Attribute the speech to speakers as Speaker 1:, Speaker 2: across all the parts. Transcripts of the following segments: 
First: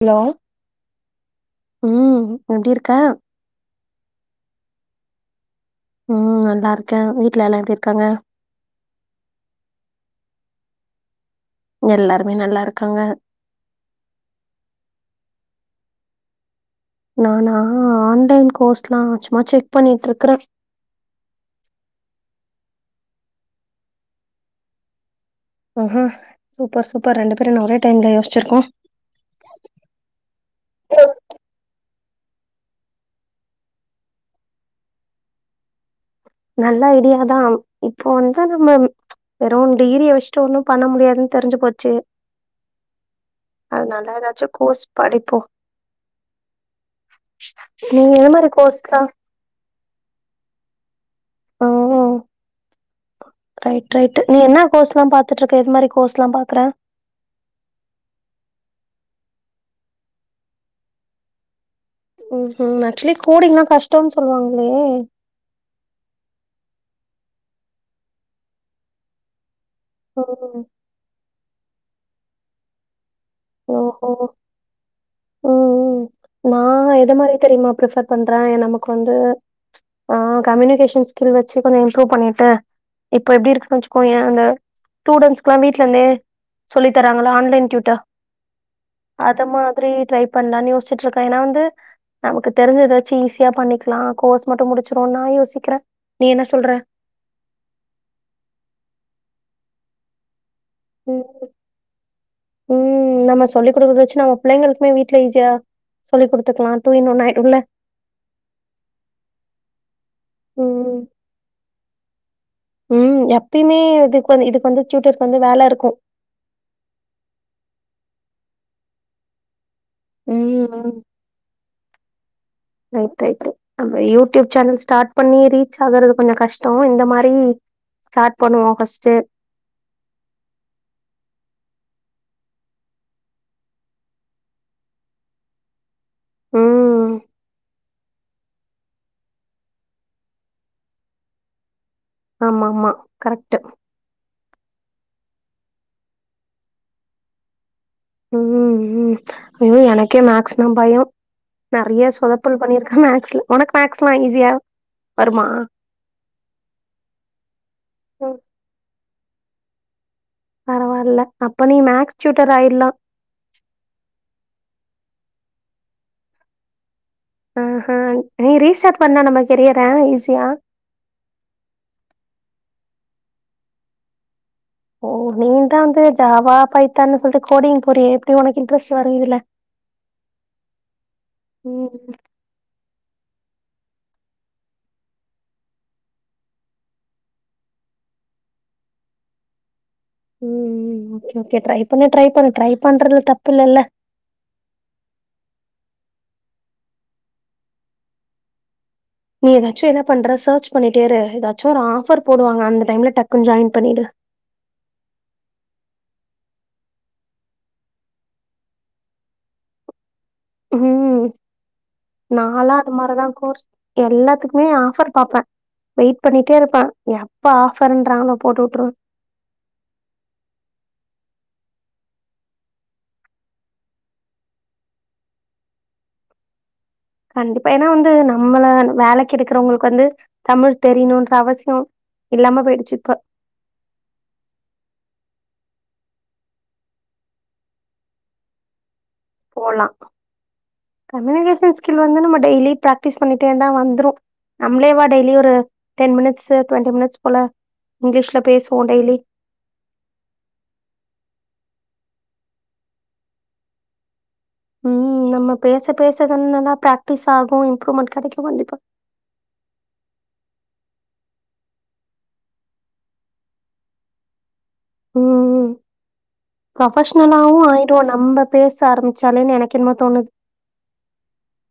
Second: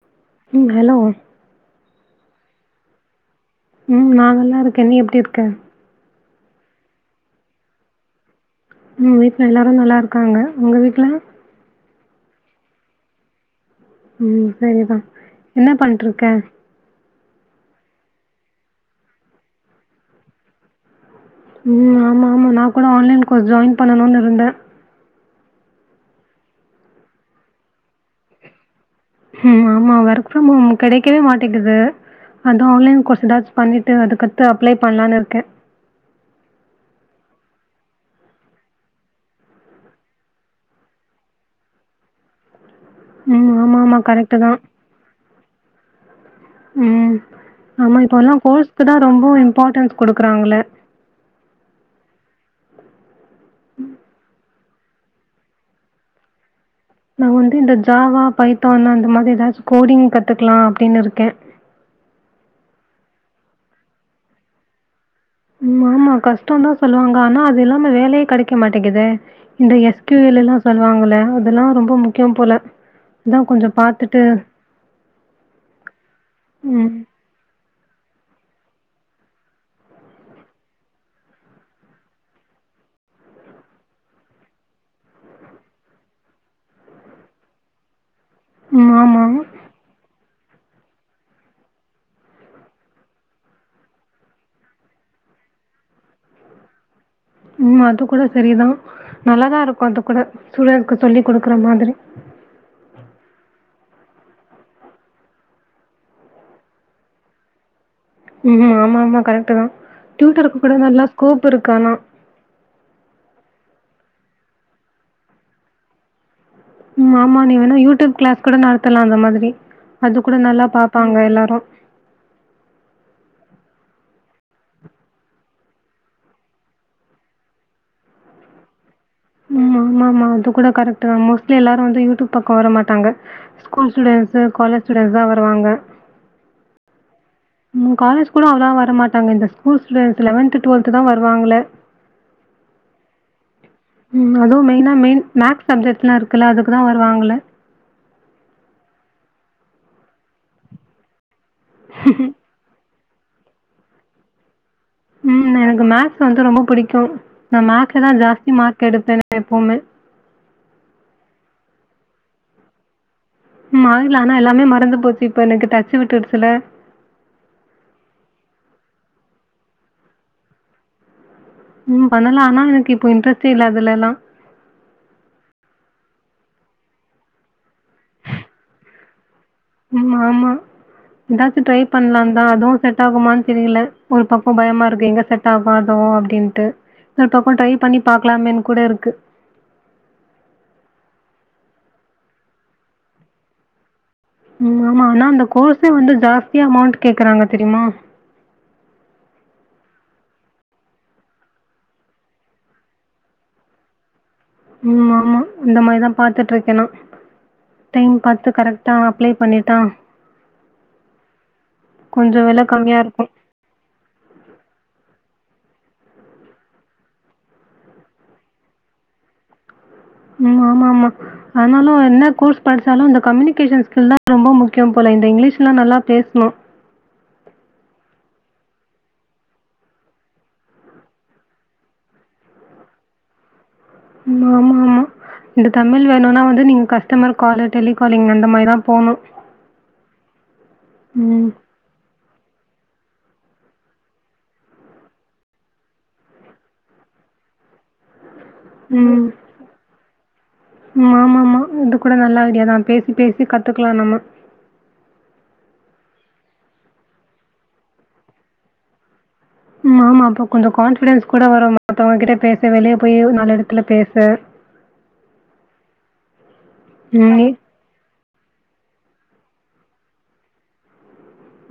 Speaker 1: Hello
Speaker 2: ம் hello
Speaker 1: ம் எப்டி இருக்க
Speaker 2: ம் நா நல்லா இருக்கே நீ எப்டி இருக்க
Speaker 1: ம் நல்லா இருக்கே வீட்டு்ல எல்லா எப்டி இருக்காங்க
Speaker 2: ம் வீட்ல எல்லாரு நல்லா இருக்காங்க உங்க வீட்டுல
Speaker 1: எல்லாருமே நல்லா இருக்காங்க
Speaker 2: ம் சரிதா என்ன பண்ருக்க
Speaker 1: நான ஆன்லைன் கோர்ஸ்ல்லா சும்மா செக் பண்ணிட்டு இருக்கறே
Speaker 2: ம் ஆமா ஆமா நான் கூட ஆன்லைன் கோர்ஸ் ஜாய்ன் பண்ணணும்னு இருந்தே
Speaker 1: ம் சூப்பர் சூப்பர் ரெண்டு பேரு என்ன ஒரே டைம்ல யோசிச்ருக்கோ
Speaker 2: ம் ஆமா ஒர்க் ஃப்ரம் ஹோம் கெடைக்கவே மாட்டேங்குது அதா ஆன்லைன் கோர்ஸ் ஏதாச்சு பண்ணிட்டு அதுக்கடுத்து அப்ளை பண்ணலான்னு இருக்கே
Speaker 1: நல்ல ஐடியாதா இப்போ வந்து நம்ம வெறும் டிகிரியை வச்சுட்டு ஒன்னும் பண்ண முடியாதுன்னு தெரிஞ்சு போச்சு
Speaker 2: ம் ஆமா,
Speaker 1: அது
Speaker 2: ஆமா.
Speaker 1: நல்லா
Speaker 2: கரெக்ட்டு
Speaker 1: ஏதாச்சு
Speaker 2: தான்.
Speaker 1: கோர்ஸ் படிப்போ
Speaker 2: ம் ஆமா
Speaker 1: நீ
Speaker 2: இப்போ
Speaker 1: எது
Speaker 2: எல்லா
Speaker 1: மாரி
Speaker 2: கோர்ஸக்கு தா
Speaker 1: கோர்ஸ்லா
Speaker 2: ரொம்ப இம்பார்ட்டன்ஸ் குடுக்குறாங்கள
Speaker 1: ஒ ரைட் ரைட் நீ என்ன கோர்ஸ்ல்லா பாத்துட்டு இருக்க எது மாரி கோர்ஸ் எல்லா பாக்குற
Speaker 2: நா வந்து இந்த ஜாவா பைத்தான் அந்த மாதிரி ஏதாச்சு கோடிங் கத்துக்கலா அப்டின்னு இருக்கே
Speaker 1: ஒ ஹோ ஆக்சுவலி கோடிங்கனா கஷ்டம்ன்னு சொல்லுவாங்களே
Speaker 2: ஆமா கஷ்டோ தா சொல்லுவாங்க ஆனா அது இல்லாம வேலயே கெடைக்க மாட்டேங்குதே இந்த எஸ் டி வி ல எல்லா
Speaker 1: ம்
Speaker 2: சொல்லுவாங்கள அதெல்லா ரொம்ப முக்கியோ போல அதா கொஞ்சோ
Speaker 1: ஓஹோ!
Speaker 2: பாத்துட்டு
Speaker 1: நா எத மாரி தெரியுமா ப்ரிஃபர் பண்றே நமக்கு வந்து அ கம்யூனிகேஷன் ஸ்கில் வச்சு கொஞ்சோ இம்ப்ரூவ் பண்ணிட்டு இப்ப எப்டி இருக்குன்னனு வச்சுக்கோயே அந்த ஸ்டூடண்ட்ஸ்க்ல்லா வீட்டுல இருந்தே சொல்லி தராங்களா ஆன்லைன்
Speaker 2: ம். ஆமா.
Speaker 1: [unintelligible] அது மாதிரி ட்ரை பண்ணலான் யோசி வந்ட்டு இருக்கே ஏன்னா வந்து நமக்கு தெரிஞ்ச ஏதாச்சு ஈஸியா பண்ணிக்கலா கோர்ஸ் மட்டு முடிச்சிடுவோ நா யோசிக்கிறே நீ என்ன சொல்ற
Speaker 2: ம் அது கூட சரிதா நல்லாதா இருக்கு அது கூட சூழலக்கு சொல்லி்
Speaker 1: ம்.
Speaker 2: குடுக்குற மாதிரி
Speaker 1: ம் நம்ம சொல்லி குடுக்குற வச்சு நம்ம பிள்ளைங்களுக்குமே வீட்ல ஈஸியா சொல்லி குடுத்துக்கலா டூ இன் ஒன்னா ஆயிடும்ல
Speaker 2: ம் ஆமாமா கரெக்ட்டுதா [unintelligible]
Speaker 1: ம்.
Speaker 2: நல்லா ஸ்கூப் இருக்கு ஆனா
Speaker 1: ம் எப்பயுமே இதுக்கு இதுக்கு வந்து சூட்டருக்கு வந்து வேல இருக்கு
Speaker 2: ம் ஆமா நீ வேணா யூடியூப் கிளாஸ் கூட நடத்தலா அந்த மாதிரி அது கூட நல்லா பாாப்பாங்க எல்லாரு
Speaker 1: [unintelligible] அ யூடியூப் சேனல் ஸ்டார்ட் பண்ணி ரீச் ஆகுறது கொஞ்ச கஷ்டோ இந்த மாரி ஸ்டாட் பண்ணுவோ ஃபஸ்டு
Speaker 2: ம் ஆமா ஆமா அது கூட கரெக்ட் தா மோஸ்ட்லி எல்லாரு வந்து யூடியூப் பக்கம் வர மாட்டாங்க ஸ்கூல்ஸ்ச இருந்து காலேஜ் ஸ்டூடண்ஸ் தா வருாங்க
Speaker 1: ம்
Speaker 2: ம் காலேஜ் கூட அவ்ளா வர மாட்டாங்க இந்த ஸ்கூல் ஸ்டூடண்ட்ஸ் லெவன்த் டுவல்த் தான் வருவாங்க
Speaker 1: ஆமா ஆமா கரெக்ட்
Speaker 2: ம் அதுவு மெயினா மெயின் மேக்ஸ் சப்ஜெக்ட்லா இருக்குது அதுக்கு தா வருவாங்கல
Speaker 1: ம் ம் ஐயோ எனக்கே மேக்ஸ்னா பயோ நெறையா சொதப் துள் பண்ணிருக்கன் மேக்ஸ்ல ஒனக்கு மேக்ஸ்ல்லா ஈஸியா வருமா?
Speaker 2: ம் எனக்கு மேக்ஸ் வந்து ரொம்ப புடிக்கும் நா மேக்ஸல தா
Speaker 1: ம்.
Speaker 2: ஜாஸ்தி மார்க் எடுப்பன் நா எப்பவுமே
Speaker 1: பரவாயில்ல அப்ப நீ மேக்ஸ் சூட்டர் ஆயிடலாம்
Speaker 2: ம் ஆயிடுலா ஆனா எல்லாமே மறந்து போச்சி இப்ப எனக்கு டச்சு விட்டுடுச்சில்ல
Speaker 1: ஆஹ நீ ரீடார்ட் பண்ண நம்ம கெரியற ஈஸியா
Speaker 2: ம் பண்ணலா ஆனா எனக்கு இப்ப இன்ட்ரெஸ்ட்டே அதுல எல்லாம்
Speaker 1: ஓ நீ தா வந்து ஜாவா பைத்தான்னு சொல்ட்டு கோடிங் போறியே எப்டி ஒனக்கு இன்ட்ரெஸ்ட் வரும் இதுல
Speaker 2: ம் ஆமா எதாச்சும் ட்ரை
Speaker 1: ம்
Speaker 2: பண்ணலான் தா அதுவும் செட் டாகுமான் தெரியல ஒரு பக்கம் பயமா இருக்கு எங்க செட்டாகுமோ ஆதோ அப்டின்ட்டு ஒரு பக்கம் ட்ரை பண்ணி பாக்கலாமேன்னு கூட இருக்கு
Speaker 1: ம் ம் ம் கேக்கற இப்பமே ட்ரை பண்ணு ட்ரை பண்றதுல தப்பு இல்லல்ல
Speaker 2: ம் ஆமா ஆனா அந்த கோர்ஸே வந்து ஜாஸ்தியா அமௌண்ட்டு கேக்கறாங்க தெரியுமா
Speaker 1: நீ எதாச்சும் என்ன பண்ற சர்ச் பண்ணிட்டே இரு எதாச்சும் ஒரு ஆஃபர் போடுவாங்க அந்த டைம்ல டக்குன் ஜாயின் பண்ணிடு
Speaker 2: ம் ஆமா இந்த மாரிதா பாத்துட்டு இருக்கே நா டைம் பாத்து கரெட்டா அப்ளை பண்ணிட்டா
Speaker 1: ம்
Speaker 2: கொஞ்சம் விலை
Speaker 1: நாளா அது
Speaker 2: கம்மியா
Speaker 1: மாரிதா
Speaker 2: இருக்கும்.
Speaker 1: கோர்ஸ் எல்லாத்துக்குமே ஆஃபர் பாப்பன் வெயிட் பண்ணிட்டே இருப்பே எப்ப ஆஃபர்ன்றாங்களோ போட்டு உட்டுருவ
Speaker 2: ம் ஆமா ஆமா ஆனாலும் என்ன கோர்ஸ் படிச்சாலும் இந்த கம்யூனிகேஷன் ஸ்கில் தா ரொம்ப முக்கியம் போல இந்த இங்கிலீஷ்லாம் நல்லா பேசணும்
Speaker 1: கண்டிப்பா ஏனா வந்து நம்மள வேலைக்கு எடுக்கிறவங்களுக்கு வந்து தமிழ் தெரியணுன்ற அவசியம் இல்லாம போயிடுச்சி இப்ப
Speaker 2: ம் ஆமா ஆமா இந்த தமிழ் வேணுன்னா வந்து நீங்க கஸ்டமர் காலு டெலி காலிங் அந்த மாரிதா போவுணும்
Speaker 1: போலா கம்யூனிகேஷன் ஸ்கில் வந்து நம்ம டெய்லி பிராக்டிஸ் பண்ணிட்டே இருந்தா வந்துரும் நம்ளேவா டெய்லி ஒரு டென் மினிட்ஸு டொண்ட்டி மினிட்ஸ் போல இங்கிலீஷ்ல பேசுவோம் டெய்லி
Speaker 2: ம். ம் ஆமா ஆமா இது கூட நல்லா ஐடியாதா பேசி பேசி கத்துக்கலா நம்ம
Speaker 1: ம் நம்ம பேச பேச தானா நல்லா பிராக்டிஸ் ஆகும் இம்ப்ரூவ்மெண்ட் கெடைக்கும் கண்டிப்பா
Speaker 2: ம் ஆமா அப்போ கொஞ்சம் கான்ஃபிடன்ஸ் கூட வரும் மத்தவங்க கிட்ட பேச வெளிய போயி நாலு எடத்துல பேச
Speaker 1: ம் ம்
Speaker 2: ம். நீ
Speaker 1: ப்ரொபஷனலாவும் ஆயிரும் நம்ப பேச ஆரம்பிச்சாலேன்னு எனக்கு என்னமோ தோணுது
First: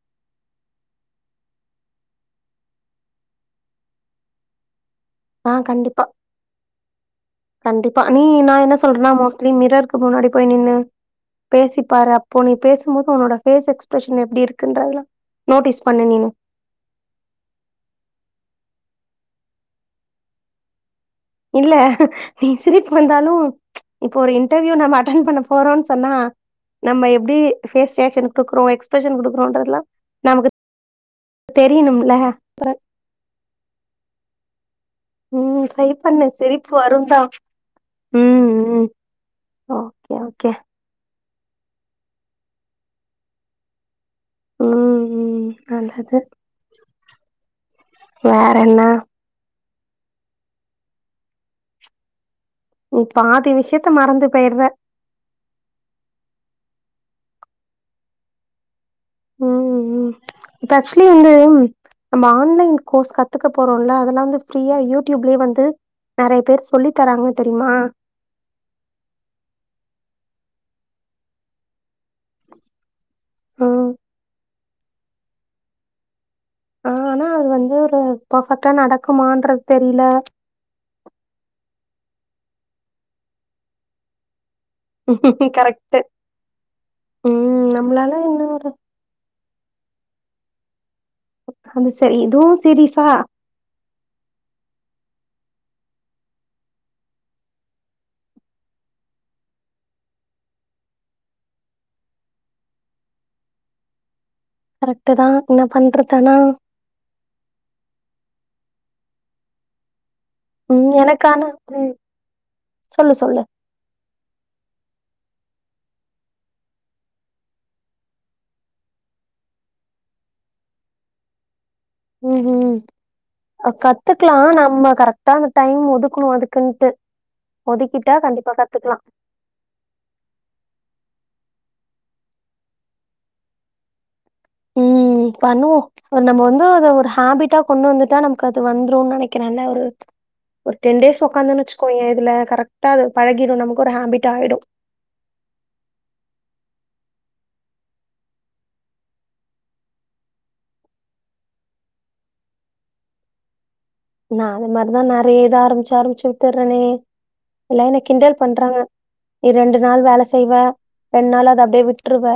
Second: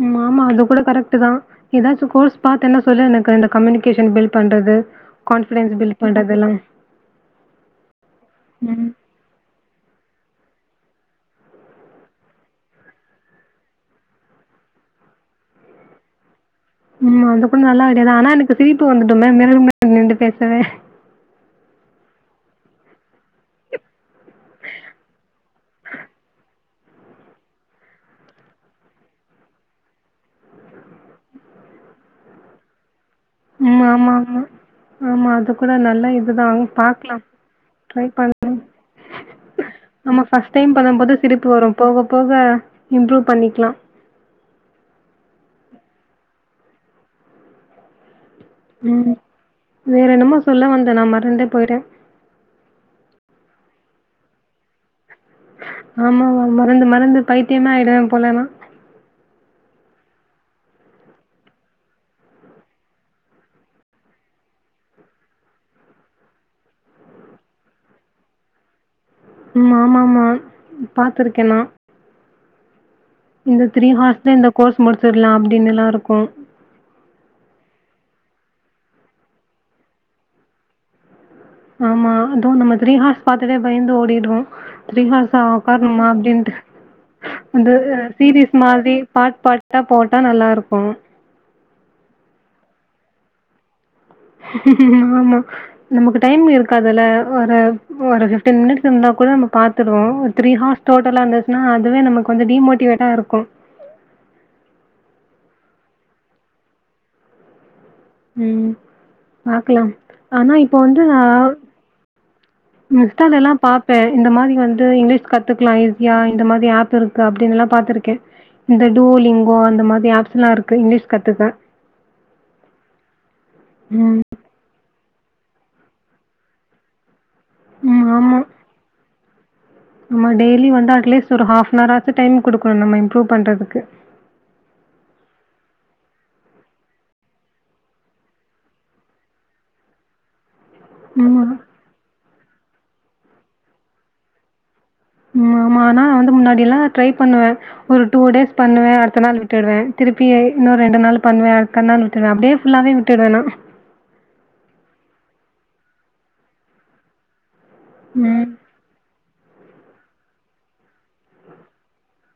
Speaker 2: ம் ஆமா அது கூட கரெக்ட்டு தா எதாச்சும் கோர்ஸ் பாத்தேன்ன சொல்லு எனக்கு இந்த கம்யூனிகேஷன் பில்ட் பண்றது
Speaker 1: ஆ
Speaker 2: கான்ஃபிடன்ஸ் பில்ட்
Speaker 1: கண்டிப்பா
Speaker 2: பண்றதெல்லாம்.
Speaker 1: கண்டிப்பா நீ நா என்ன
Speaker 2: ம்.
Speaker 1: சொல்றேன்னா மோஸ் ட்லி மிரருக்கு முன்னாடி போய் நின்னு பேசிப்பாரு அப்போ நீ பேசும்போது உன்னோட பேஸ் எக்ஸ்பிரஷன் எப்டி இருக்குன்றதுலா நோட்டீஸ் பண்ணு நீனு
Speaker 2: ம் அது கூட நல்லா ஐடியாதா ஆனா எனக்கு சிரிப்பு வந்துடுமே மிரர் முன்னாடி நின்டு பேசவே
Speaker 1: இல்ல நீ சிரிப்பு வந்தாலும் இப்ப ஒரு இன்டர்வியூ நம்ம அட்டென் பண்ண போறோம் சொன்னா நம்ம எப்டி ஃபேஸ் ரியாக்ஷன் குடுக்கறோ எக்ஸ்பிரஷன் குடுக்கறோன்றது எல்லாம் நமக்கு தெரியணும் இல்ல
Speaker 2: ம் ஆமா ஆமா ஆமா அது
Speaker 1: ம்
Speaker 2: கூட
Speaker 1: ட்ரை
Speaker 2: நல்லா
Speaker 1: பண்ணு
Speaker 2: இதுதான்ங்க
Speaker 1: சிரிப்பு வரும்
Speaker 2: பாக்கலா
Speaker 1: தான்
Speaker 2: ட்ரை பண்றன்
Speaker 1: ம் ம் ஓகே
Speaker 2: நம்ம
Speaker 1: ஓகே
Speaker 2: ஃபஸ்ட் டைம் பண்ணம் போது சிரிப்பு வரும் போக போக இம்ப்ரூவ் பண்ணிக்கலா
Speaker 1: ம் ம் நல்லது வேற என்ன
Speaker 2: ம் வேற என்னமோ சொல்ல வந்தே நா மறந்தே போயிரே
Speaker 1: நீ பாதி விஷயத்த மறந்து பெய்ட்ற
Speaker 2: ஆம மறந்து மறந்து பைத்தியமா ஆயிடுவே போல நா
Speaker 1: ம் ம் இப்ப அக்சுலி வந்து நம்ம ஆன்லைன் கோர்ஸ் கத்துக்க போறோல அதெல்லா வந்து ஃப்ரீயா யூடிப்லியே வந்து நறைய பேரு சொல்லி தராங்க தெரியுமா
Speaker 2: ம் ஆமா ஆமா பாத்துருக்கே நா இந்த
Speaker 1: ம்
Speaker 2: த்ரீ ஹார்ஸ்தா இந்த கோர்ஸ் முடிச்சிட்லா அப்டின்னுல்லா இருக்கு
Speaker 1: அ ஆனா அது வந்து ஒரு பெர்பெக்ட்டா நடக்குமான்றது தெரில
Speaker 2: ஆமா அதுவு நம்ம தீரிஹார்ஸ் பாத்ததே பயந்து ஓடிட்றோ த்ரீஹார்ஸ்ஸா
Speaker 1: கரெக்ட்டு.
Speaker 2: உக்கார்ணுமா அப்டின்ட்டு
Speaker 1: ம்
Speaker 2: அந்து
Speaker 1: நம்மளால என்ன
Speaker 2: சீரீஸ்
Speaker 1: ஒரு
Speaker 2: மாதிரி பாட் பாட் கட்டா போட்டா நல்லாருக்கு
Speaker 1: அது சரி இதுவு சீரிசா
Speaker 2: ஆமா நமக்கு டைம் இருக்காதுல்ல ஒரு ஃபிப்டீன் மினிட்ஸ் இருந்தா கூட நம்ம பாத்ருவோ ஒரு த்ரீ ஹார்ஸ் டோட்டலாக இருந்துச்சுன்னா அதுவே நமக்கு வந்து டிமோட்டிவேட்டா இருக்கு
Speaker 1: கரெக்ட்டுதா என்ன பண்றது ஆனா
Speaker 2: ம் பாக்கலா ஆனா இப்போ
Speaker 1: ம்
Speaker 2: வந்து அ
Speaker 1: எனக்கு ஆனா ம் சொல்லு சொல்லு.
Speaker 2: இன்ஸ்டாவுலல்லாம் பாப் இப்ப இந்த மாதிரி வந்து இங்லீஷ் கத்துக்லா ஈஸியா இந்த மாதிரி ஆப் இருக்கு அப்டின்ல்லா பாத்துருக்கே இந்த டூ லிங்கோ அந்த மாதிரி ஆப்ஸ்ல்லா இருக்கு இங்லீஷ் கத்துக்க
Speaker 1: ம் ம்
Speaker 2: ம்.
Speaker 1: கத்துக்லா நம்ம கரெக்டா அந்த டைம் ஒதுக்கணு அதுக்குன்ட்டு
Speaker 2: ம்.
Speaker 1: ஒதுக்கிட்டா
Speaker 2: ஆமா.
Speaker 1: கண்டிப்பா கத்துக்லா
Speaker 2: நம்ம டெய்லி வந்து அட்லீஸ்ட் ஒரு ஹாப்னார்ராவ்து டைம் குடுக்கணு நம்ம இம்ப்ரூவ் பண்றதுக்கு
Speaker 1: ம் பண்ணுவோ ஒரு நம்ம வந்து அத ஒரு ஹாபிட்டா கொண்டு வந்துட்டா நமக்கு அது வந்துருனு நெனைக்கிறே நல்ல ஒரு ஒரு டென் டேஸ்
Speaker 2: ம். ம்.
Speaker 1: உக்காந்தோனு வச்சுக்கோயே இதுல கரெக்டா அது பழகிரு நமக்கு ஒரு ஹேபிட் ஆயுடு
Speaker 2: ஆமா ஆமா ஆனா வந்து முன்னாடி எல்லா ட்ரை பண்ணுவே ஒரு டூ டேஸ் பண்ணுவே அடுத்த நாள் விட்டுருவே திருப்பியு இன்னு ரெண்டு நாள் பண்ணுவே அடுத்த நாள் விட்டுறுவே அப்டியே ஃபுல்லாகவே விட்டுடனு
Speaker 1: நா அது மாரிதா நறைய இத ஆரம்பிச்சு ஆரம்பிச்சு விட்டர்ரனே எல்லா என்ன கிண்டல்
Speaker 2: ம்.
Speaker 1: பண்றாங்க ரெண்டு நாள் வேல செய்வே ரெண்டு நாள் அத அப்டியே விட்டுருவே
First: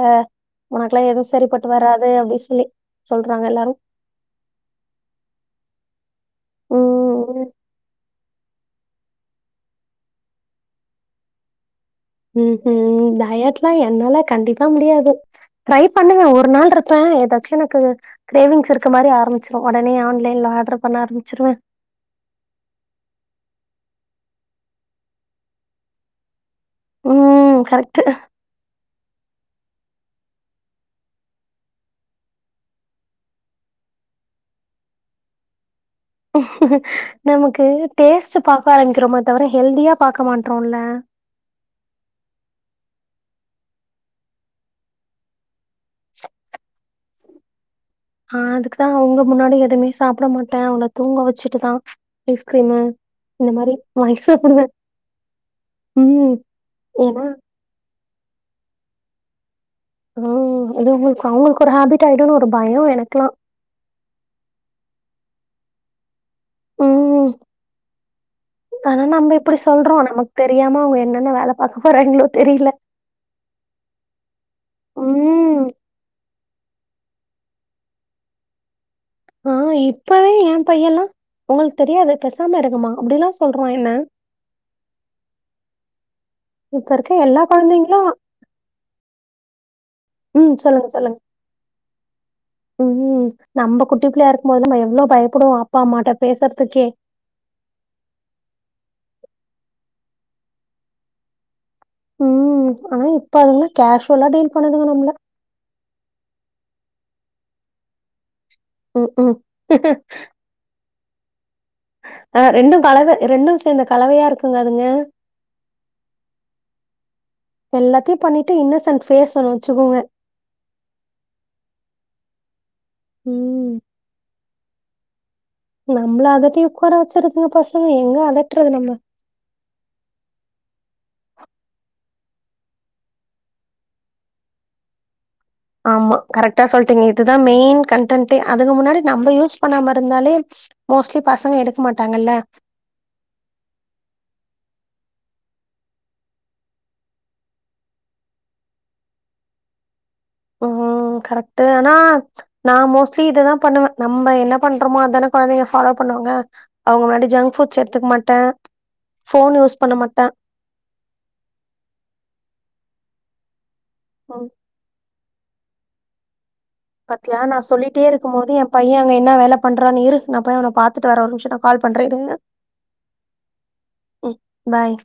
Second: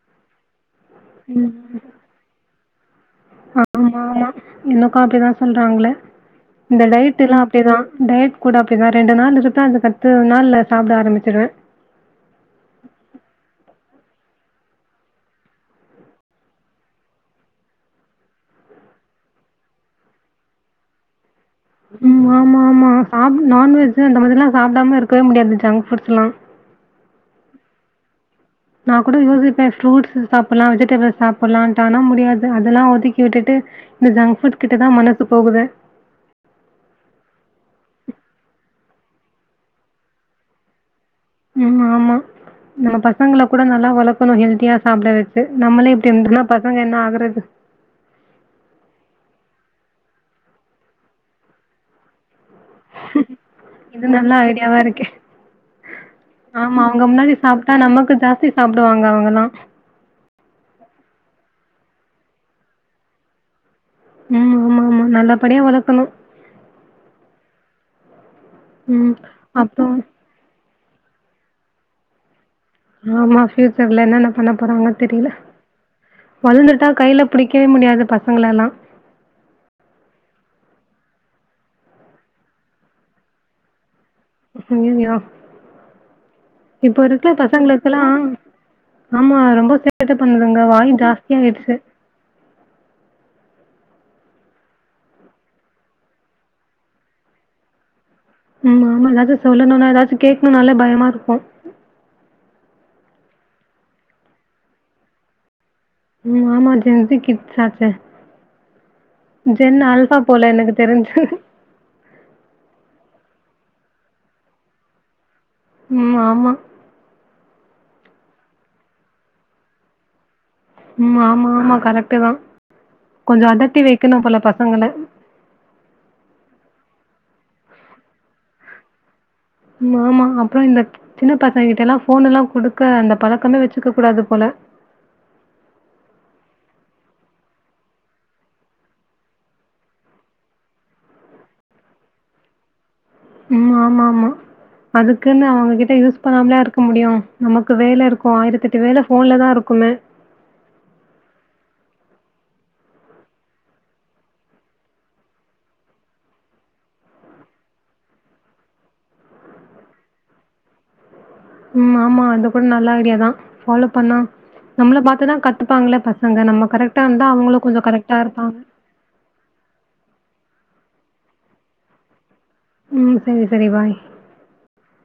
Speaker 1: உனக்குல்லா எதுவு
Speaker 2: ம்.
Speaker 1: சரிப்பட்டு வராது அப்டின்னு சொல்லி சொல்றாங்க எல்லாரு
Speaker 2: ஆமா ஆமா எனக்கு அப்டிதா சொல்றாங்ளே இந்த டயட் எல்லா
Speaker 1: ம்
Speaker 2: அப்டிதா டயட் கூட அப்டிதா ரெண்டு நாள் இருப்பே அதுக்கு அடுத்தநாள் சாப்ட ஆரம்பிச்சிருவே
Speaker 1: ம் ம் டயட்ல்லா என்னால கண்டிப்பா முடியாது ட்ரை பண்ணுவ ஒரு நாள்ருப்பே ஏதாச்சு எனக்கு க்ரேவிங்ஸ் இருக்க மாரி ஆரம்பிச்சுரு ஒடனே ஆன் லைன்ல ஆடர் பண்ண ஆரம்மிச்சிருவே
Speaker 2: ம் ஆமா ஆமா நான்வெஜ் அந்த மாதிரிலா சாப்டாம இருக்கவே முடியாது ஜங்க் ஃபுட்ஸ்ல்லா
Speaker 1: ம் கரெக்ட்டு
Speaker 2: நான் கூட யோசிப்பே ஃப்ரூட்ஸ் சாப்புட்லா வெஜிடேபிள்ஸ் சாப்புட்லான்ட்டு ஆனா முடியாது அதெல்லா ஒதுக்கி விட்டுட்டு இந்த ஜங்க்ஃபுட் கிட்டதா மனசு போகுது
Speaker 1: நமக்கு டேஸ்ட் பாக்க ஆரம்பிக்கிறோமோ தவிர ஹெல்தியா பாக்க மாட்ரோல
Speaker 2: ம் ஆமா நம்ம பசங்கள கூட நல்லா வளக்கணு ஹெல்தியா சாப்ட வெச்சு நம்மளே இப்டி இர்தனா பசங்க என்ன ஆகறது
Speaker 1: ஆ அதுக்குதா அவுங்க முன்னாடி எதுமே சாப்ட மாட்ட அவன தூங்க வெச்சுட்டுதா ஐஸ்கிரீமு இந்த மாரி
Speaker 2: இது
Speaker 1: வாங்கி
Speaker 2: நல்ல
Speaker 1: சாப்பிடுவே
Speaker 2: ஐடியாவா இருக்கு
Speaker 1: ம்
Speaker 2: ஆமா அவங்க
Speaker 1: ஏன்னா
Speaker 2: முன்னாடி சாப் டா நமக்கு ஜாஸ்தி சாப்டுவாங்க அவுங்கலா
Speaker 1: ம் இது உங்களுக் அவுங்களுக்கு ஒரு ஹேபிட் ஆயிடுனு ஒரு பயோ எனக்கிலா
Speaker 2: ம் ம் ம் நல்லபடியா வளக்கணு
Speaker 1: ம் ஆனா
Speaker 2: ம்
Speaker 1: நம்ப இப்டி
Speaker 2: அப்றோ
Speaker 1: சொல்றோ நமக் தெரியாம அவுங்க என்னென்ன வேல பாக்க போறாய்ங்களோ தெரியில
Speaker 2: ஆமா ஃபியூச்சர்ல என்னன்ன பண்ண போறாங்கன் தெரியல
Speaker 1: ம்
Speaker 2: வளந்துட்டா கைல புடிக்கவே முடியாது பசங்களலா
Speaker 1: ஆ இப்பவே எ பையலா உங்களுக்கு தெரியாது பெசாம இருங்கம்மா அப்டிலா சொல்றா என்ன
Speaker 2: அய்யய்யோ இப்ப இருக்க பசங்களுக்கெலா ஆமா ரொம்ப சேட்ட
Speaker 1: ம்
Speaker 2: பண்ணுதுங்க
Speaker 1: சொல்லுங்க
Speaker 2: வாய்
Speaker 1: சொல்லுங்க
Speaker 2: ஜாஸ்தியா ஆயிடுச்சு
Speaker 1: ம் நம்ப குட்டி பிள்ளயா இருக்கும் போதுல நம்ப எவ்ளோ பயப்புடுவோ அப்பா அம்மாட்ட பேசற்துக்கே
Speaker 2: ம் ஆமா இன்னாது சொல்லணுனா ஏதாச்சு கேக்ணுனாலே பயமா இருக்கு
Speaker 1: ம் ஆனா இப்ப அதுங்க கேஷுவலா டீல் பண்ணுதுங்க நம்ள
Speaker 2: ம் ஆமா ஜென்சி கிட்ஸ்சாச்சே
Speaker 1: ம்ஹ்ம்.
Speaker 2: ஜென் ஆல்பா போல என்னது தெரிஞ்சு
Speaker 1: ஆ ரெண்டு கலந்த அ ரெண்டு சேந்த கலவையா இருக்குங்க அதுங்க
Speaker 2: ம் ஆமா
Speaker 1: எல்லாத்தியு பண்ணிட்டு இன்னசன்ட் ஃபேஸ் ஒன்னு வச்சுக்குங்க
Speaker 2: ம் ஆமாமா கரெக்ட்டு தா கொஞ்ச
Speaker 1: ம்.
Speaker 2: அதட்டி வெக்கணு போல பசங்கள
Speaker 1: நம்மள அதட்டி உக்கார வெச்சுறுதுங்க பசங்க எங்க அதட்றது நம்ம
Speaker 2: ஆமாம் அப்புற இந்த சின்ன பசங்க கிட்டலா போனுல குடுக்க அந்த பழக்கமே வெச்சுக்க கூடாது போல
Speaker 1: ஆமா கரெக்டா சொல்லிட்டீங்க இதுதா மெயின் கண்டன்டே அதுக்கு முன்னாடி நம்ம யூஸ் பண்ணாம இருந்தாலே மோஸ்ட்லி பசங்க எடுக்க மாட்டாங்கல்ல
Speaker 2: ம் ஆம ஆமா அதுக்குனு அவங்கக்கிட்டே யூஸ் பண்ணாமலே இருக்க முடியு நமக்கு வேல இருக்கு ஆயிரத்தெட்டு வேல ஃபோன்லதா இருக்குமே
Speaker 1: ம் கரெக்டு ஆனா நா மோஸ்ட்லி இதுதா பண்ணுவே நம்ப என்ன பண்றோமோ அதான கொழந்தைங்க ஃபாலோ பண்ணுவாங்க அவங்க முன்னாடி ஜங்க் ஃபுட்ஸ் எத்துக் மாட்ட ஃபோன் யூஸ் பண்ண மாட்ட
Speaker 2: ம் ஆமா அது கூட நல்லா ஐடியாதா ஃபாலோ பண்ணா
Speaker 1: ம்
Speaker 2: நம்ள பாத்து தா கத்துப்பாங்ளே பசங்க நம்ம கரெக்டாந்தா
Speaker 1: பாத்தியா நா
Speaker 2: அவுங்களு கொஞ்ச
Speaker 1: சொல்லிட்டே
Speaker 2: கரெக்டா
Speaker 1: இருக்கும்போது
Speaker 2: இருப்பாங்
Speaker 1: என் பைய அங்க என்ன வேல பண்றானு இரு நா போய் அவன பாத்துட்டு வர ஒர் நிம்ஷ நா கால் பண்ற இரு
Speaker 2: ம் சரி சரி பாய்
Speaker 1: ம் பாய்